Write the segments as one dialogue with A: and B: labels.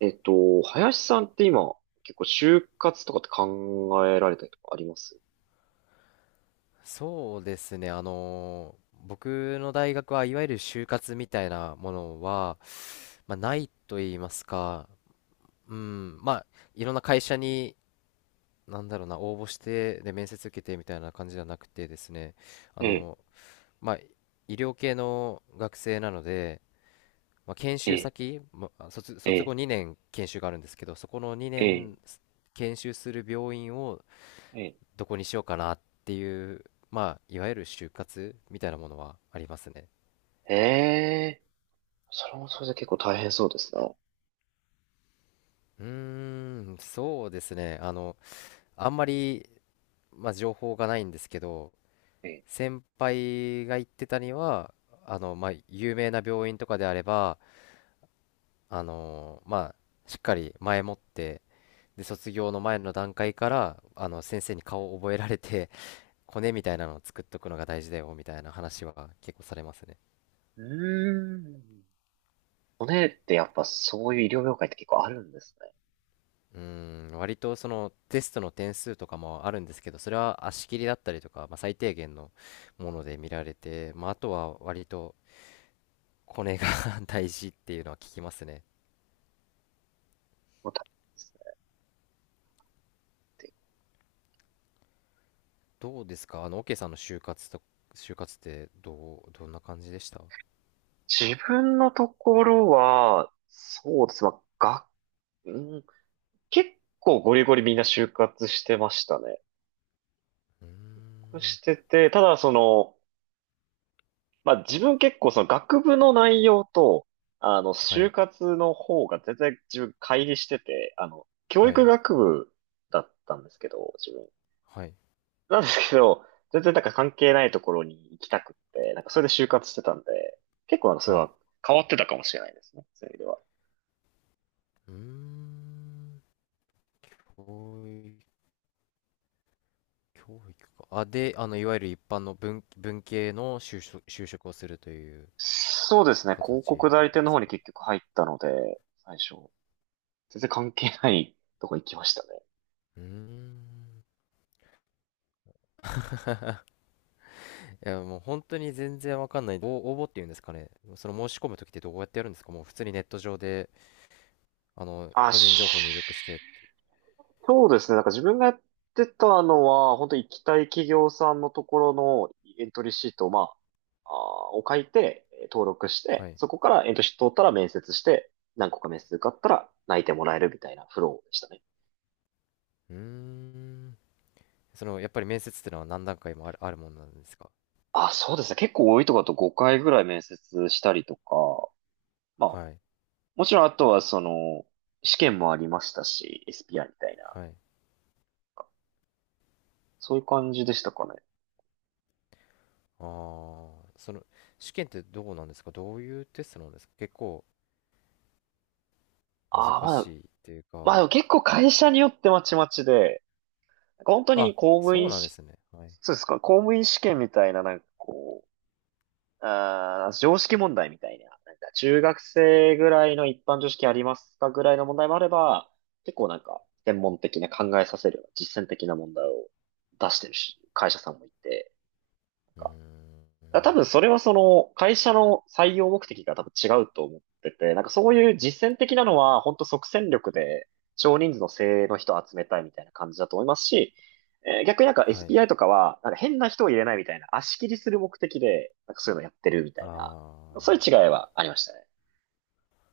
A: 林さんって今、結構就活とかって考えられたりとかあります？
B: そうですね、僕の大学はいわゆる就活みたいなものは、ないと言いますか、うん、まあいろんな会社になんだろうな応募して面接受けてみたいな感じじゃなくてですね、あ
A: ええ、
B: のまあ医療系の学生なので、まあ、研
A: え
B: 修
A: え、
B: 先、まあ、
A: え
B: 卒後
A: え、
B: 2年研修があるんですけど、そこの2年研修する病院を
A: ええ
B: どこにしようかなっていう、まあ、いわゆる就活みたいなものはありますね。
A: ええ。それもそれで結構大変そうですな。
B: うーん、そうですね。あんまり、まあ、情報がないんですけど、
A: え、ええ、
B: 先輩が言ってたには、まあ、有名な病院とかであれば、あの、まあ、しっかり前もって、で、卒業の前の段階から、先生に顔を覚えられて、コネみたいなのを作っとくのが大事だよ、みたいな話は結構されますね。
A: うーん。骨ってやっぱそういう医療業界って結構あるんですね。
B: うん、割とそのテストの点数とかもあるんですけど、それは足切りだったりとか、まあ、最低限のもので見られて、まあ、あとは割とコネが 大事っていうのは聞きますね。
A: もう大変ですねっていう。
B: どうですか、オケさんの就活と、就活ってどう、どんな感じでした？う
A: 自分のところは、そうです。まあ、が、うん、結構ゴリゴリみんな就活してましたね。
B: ーん、
A: してて、ただその、まあ自分結構その学部の内容と、あの、
B: は
A: 就
B: い、
A: 活の方が全然自分乖離してて、あの、教
B: は
A: 育
B: い、
A: 学部だったんですけど、自分。
B: はい、
A: なんですけど、全然なんか関係ないところに行きたくって、なんかそれで就活してたんで、結構あの、それ
B: はい。
A: は変わってたかもしれないですね、そういう意味では。
B: うーん、教育、教育か。あ、で、あの、いわゆる一般の文系の就職をするという
A: そうですね、広
B: 形
A: 告代
B: なん
A: 理
B: で
A: 店の
B: す
A: 方に
B: か？
A: 結局入ったので、最初、全然関係ないとこ行きましたね。
B: うーん。いや、もう本当に全然わかんない。応募っていうんですかね。その申し込むときってどうやってやるんですか？もう普通にネット上で、あの、
A: あ、
B: 個人情報入力してって。
A: そうですね。なんか自分がやってたのは、本当に行きたい企業さんのところのエントリーシートを、まあ、を書いて、登録し
B: は
A: て、
B: い。
A: そこからエントリーシート通ったら面接して、何個か面接受かったら内定もらえるみたいなフローでしたね。
B: うーん。その、やっぱり面接ってのは何段階もあるもんなんですか？
A: あ、そうですね。結構多いとこだと5回ぐらい面接したりとか、まあ、
B: はい。
A: もちろんあとはその、試験もありましたし、s p r みたいな、
B: はい。
A: そういう感じでしたかね。
B: ああ、その、試験ってどうなんですか？どういうテストなんですか？結構難
A: ああ、まあ、
B: しいっていう
A: まあ
B: か。
A: でも結構会社によってまちまちで、なんか本当に
B: あ、
A: 公務
B: そう
A: 員
B: なんで
A: し、
B: すね。はい。
A: そうですか、公務員試験みたいな、なんかこう、常識問題みたいな、なんか中学生ぐらいの一般常識ありますかぐらいの問題もあれば、結構なんか専門的な考えさせるような実践的な問題を出してるし、会社さんもいて、なん
B: うー
A: か、だから多
B: ん。
A: 分それはその会社の採用目的が多分違うと思ってて、なんかそういう実践的なのは本当即戦力で少人数の精鋭の人を集めたいみたいな感じだと思いますし、逆になんか
B: はい。
A: SPI とかはなんか変な人を入れないみたいな足切りする目的でなんかそういうのやってるみた
B: あ
A: いな、そういう違い
B: あ。
A: はありましたね。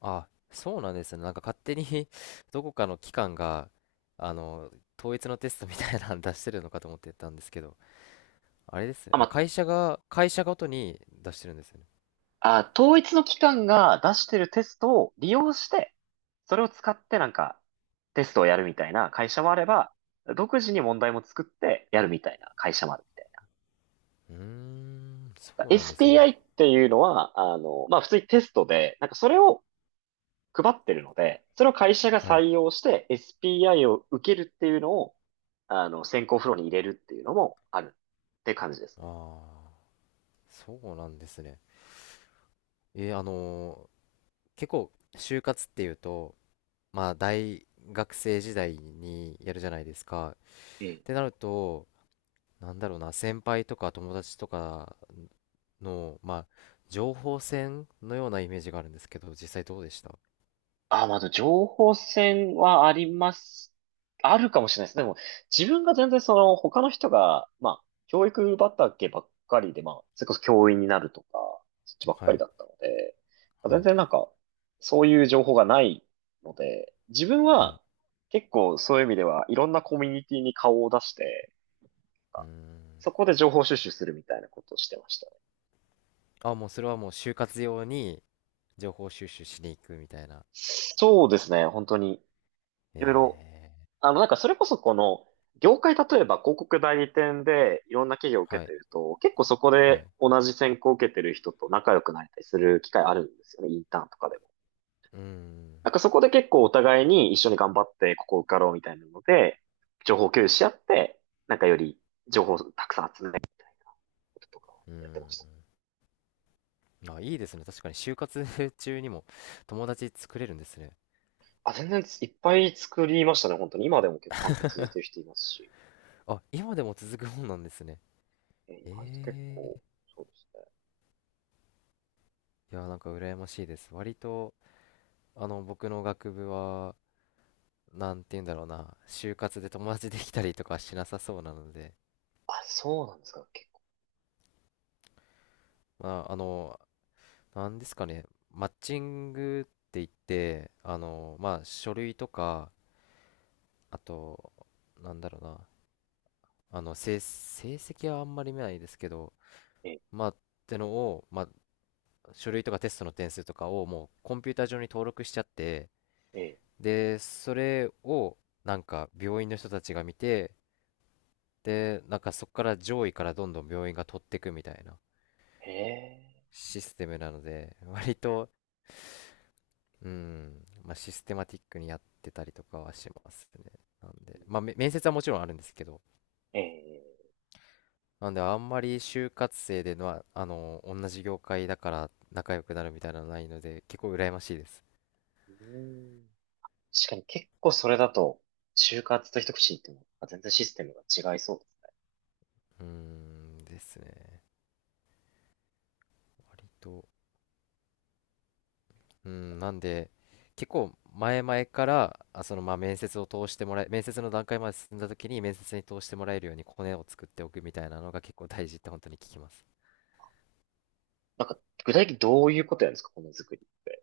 B: あ、そうなんですね。なんか勝手に どこかの機関が、あの、統一のテストみたいなの出してるのかと思ってたんですけど、あれですね。
A: あ、ま
B: あ、
A: あ、
B: 会社ごとに出してるんですよね。
A: あ、統一の機関が出してるテストを利用して、それを使ってなんかテストをやるみたいな会社もあれば、独自に問題も作ってやるみたいな会社もあるみたい
B: うーん、そ
A: な。
B: うなんですね。
A: SPI っていうのは、あの、まあ、普通にテストで、なんかそれを配ってるので、それを会社が
B: はい。
A: 採用して SPI を受けるっていうのを、あの、選考フローに入れるっていうのもあるって感じです
B: あ
A: ね。
B: あ、そうなんですね。えーあのー結構、就活っていうと、まあ、大学生時代にやるじゃないですか。っ
A: え
B: て
A: え、
B: なると、なんだろうな、先輩とか友達とかの、まあ、情報戦のようなイメージがあるんですけど、実際どうでした？
A: あ、まあ、でも情報戦はあります。あるかもしれないです。でも、自分が全然その、他の人が、まあ、教育畑ばっかりで、まあ、それこそ教員になるとか、そっちばっか
B: は
A: り
B: い、
A: だったので、まあ
B: は
A: 全
B: い、
A: 然なんか、そういう情報がないので、自分
B: はい。
A: は結構そういう意味では、いろんなコミュニティに顔を出して、
B: うー
A: そ
B: ん。
A: こで情報収集するみたいなことをしてましたね。
B: あ、もうそれはもう就活用に情報収集しに行くみたいな。
A: そうですね、本当に。いろいろ
B: え
A: あの、なんかそれこそこの、業界例えば広告代理店でいろんな企業を
B: ー、
A: 受
B: は
A: けて
B: い、
A: ると、結構そこ
B: はい。
A: で
B: う
A: 同じ選考を受けてる人と仲良くなれたりする機会あるんですよね、インターンとかでも。
B: ーん、
A: なんかそこで結構お互いに一緒に頑張ってここ受かろうみたいなので、情報共有し合って、なんかより情報をたくさん集めることとかを
B: うー
A: やってました。
B: ん。あ、いいですね。確かに就活 中にも友達作れるんですね。
A: あ、全然いっぱい作りましたね、本当に。今でも結構完結してる人いますし。
B: あ、今でも続くもんなんですね。
A: え、意外と結
B: え
A: 構、そうですね。
B: ー、いや、なんか羨ましいです。割と、あの、僕の学部は、なんて言うんだろうな、就活で友達できたりとかしなさそうなので、
A: あ、そうなんですか、結構。
B: まあ、あの、なんですかね、マッチングって言って、あの、まあ、書類とか、あと、なんだろうな、あの、成績はあんまり見ないですけど、
A: ええ、
B: まあ、ってのを、まあ、書類とかテストの点数とかをもうコンピューター上に登録しちゃって、
A: ええ、
B: で、それを、なんか、病院の人たちが見て、で、なんかそこから上位からどんどん病院が取っていくみたいな
A: へえ。
B: システムなので、割と、うん、まあ、システマティックにやってたりとかはしますね。なんで、まあ、面接はもちろんあるんですけど、
A: ええ、
B: なんで、あんまり就活生でのは、あの、同じ業界だから仲良くなるみたいなのはないので、結構羨ましいです。
A: うーん。確かに結構それだと、就活と一口に言っても、あ、全然システムが違いそうですね。
B: うーん、ですね。割と、うん、なんで、結構前々から、あ、その、まあ、面接を通してもらえ、面接の段階まで進んだ時に面接に通してもらえるようにコネを作っておくみたいなのが結構大事って本当に聞きます。
A: なんか、具体的にどういうことやるんですか、この作りって。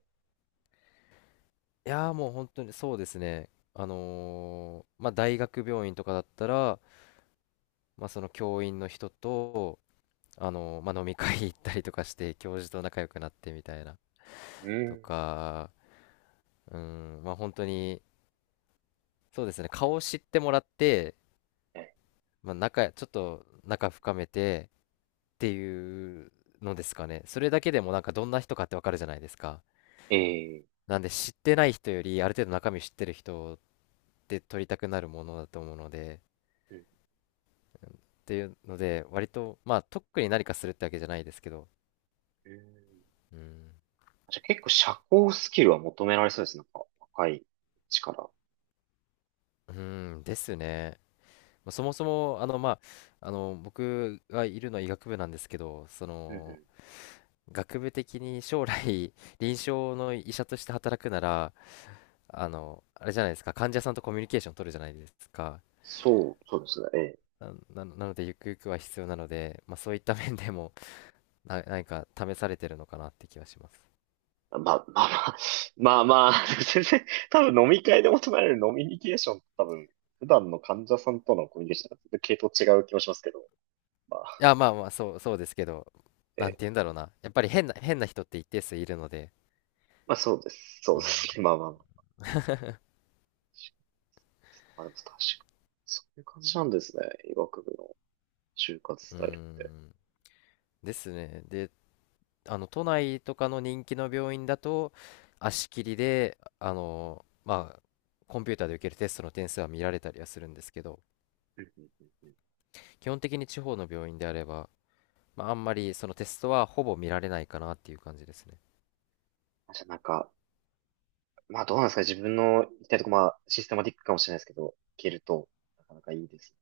B: いやー、もう本当にそうですね。まあ大学病院とかだったら、まあその教員の人と、まあ飲み会行ったりとかして、教授と仲良くなってみたいな。
A: う
B: と
A: ん。
B: か、うん、まあ本当に、そうですね、顔を知ってもらって、
A: え
B: まあ仲、ちょっと仲深めてっていうのですかね。それだけでもなんかどんな人かってわかるじゃないですか。
A: え、ええ、
B: なんで知ってない人より、ある程度中身知ってる人って取りたくなるものだと思うので、
A: うん、
B: っていうので、割と、まあ、特に何かするってわけじゃないですけど、
A: うん、
B: うん、
A: じゃあ結構社交スキルは求められそうですね、なんか若い力。
B: うーんですね。まあそもそも、あの、まあ、あの、僕がいるのは医学部なんですけど、そ
A: うん、う
B: の、
A: ん、
B: 学部的に将来、臨床の医者として働くなら、あの、あれじゃないですか、患者さんとコミュニケーション取るじゃないですか。
A: そう、そうですね。ええ、
B: な、なので、ゆくゆくは必要なので、まあ、そういった面でも、何か試されてるのかなって気はします。
A: まあまあまあ、まあまあ、全然、多分飲み会で求められる飲みニケーションって多分、普段の患者さんとのコミュニケーションと全然系統違う気もしますけど、ま
B: い
A: あ、
B: や、まあまあ、そうですけど、なん
A: ええ、
B: て言うんだろうな。やっぱり変な人って一定数いるので、
A: まあそうです。そう
B: う
A: で
B: ん、
A: すね。まあまあまあ。まあでも確かに。そういう感じなんですね。医学部の就活ス
B: うー
A: タイルって。
B: ん、ですね。で、あの、都内とかの人気の病院だと、足切りで、あの、まあ、コンピューターで受けるテストの点数は見られたりはするんですけど、
A: うん、うん、うん、うん、
B: 基本的に地方の病院であれば、まあ、あんまりそのテストはほぼ見られないかなっていう感じですね。
A: あ、じゃあなんか、まあどうなんですかね、自分の行きたいとこ、まあシステマティックかもしれないですけど、行けると、なかなかいいです。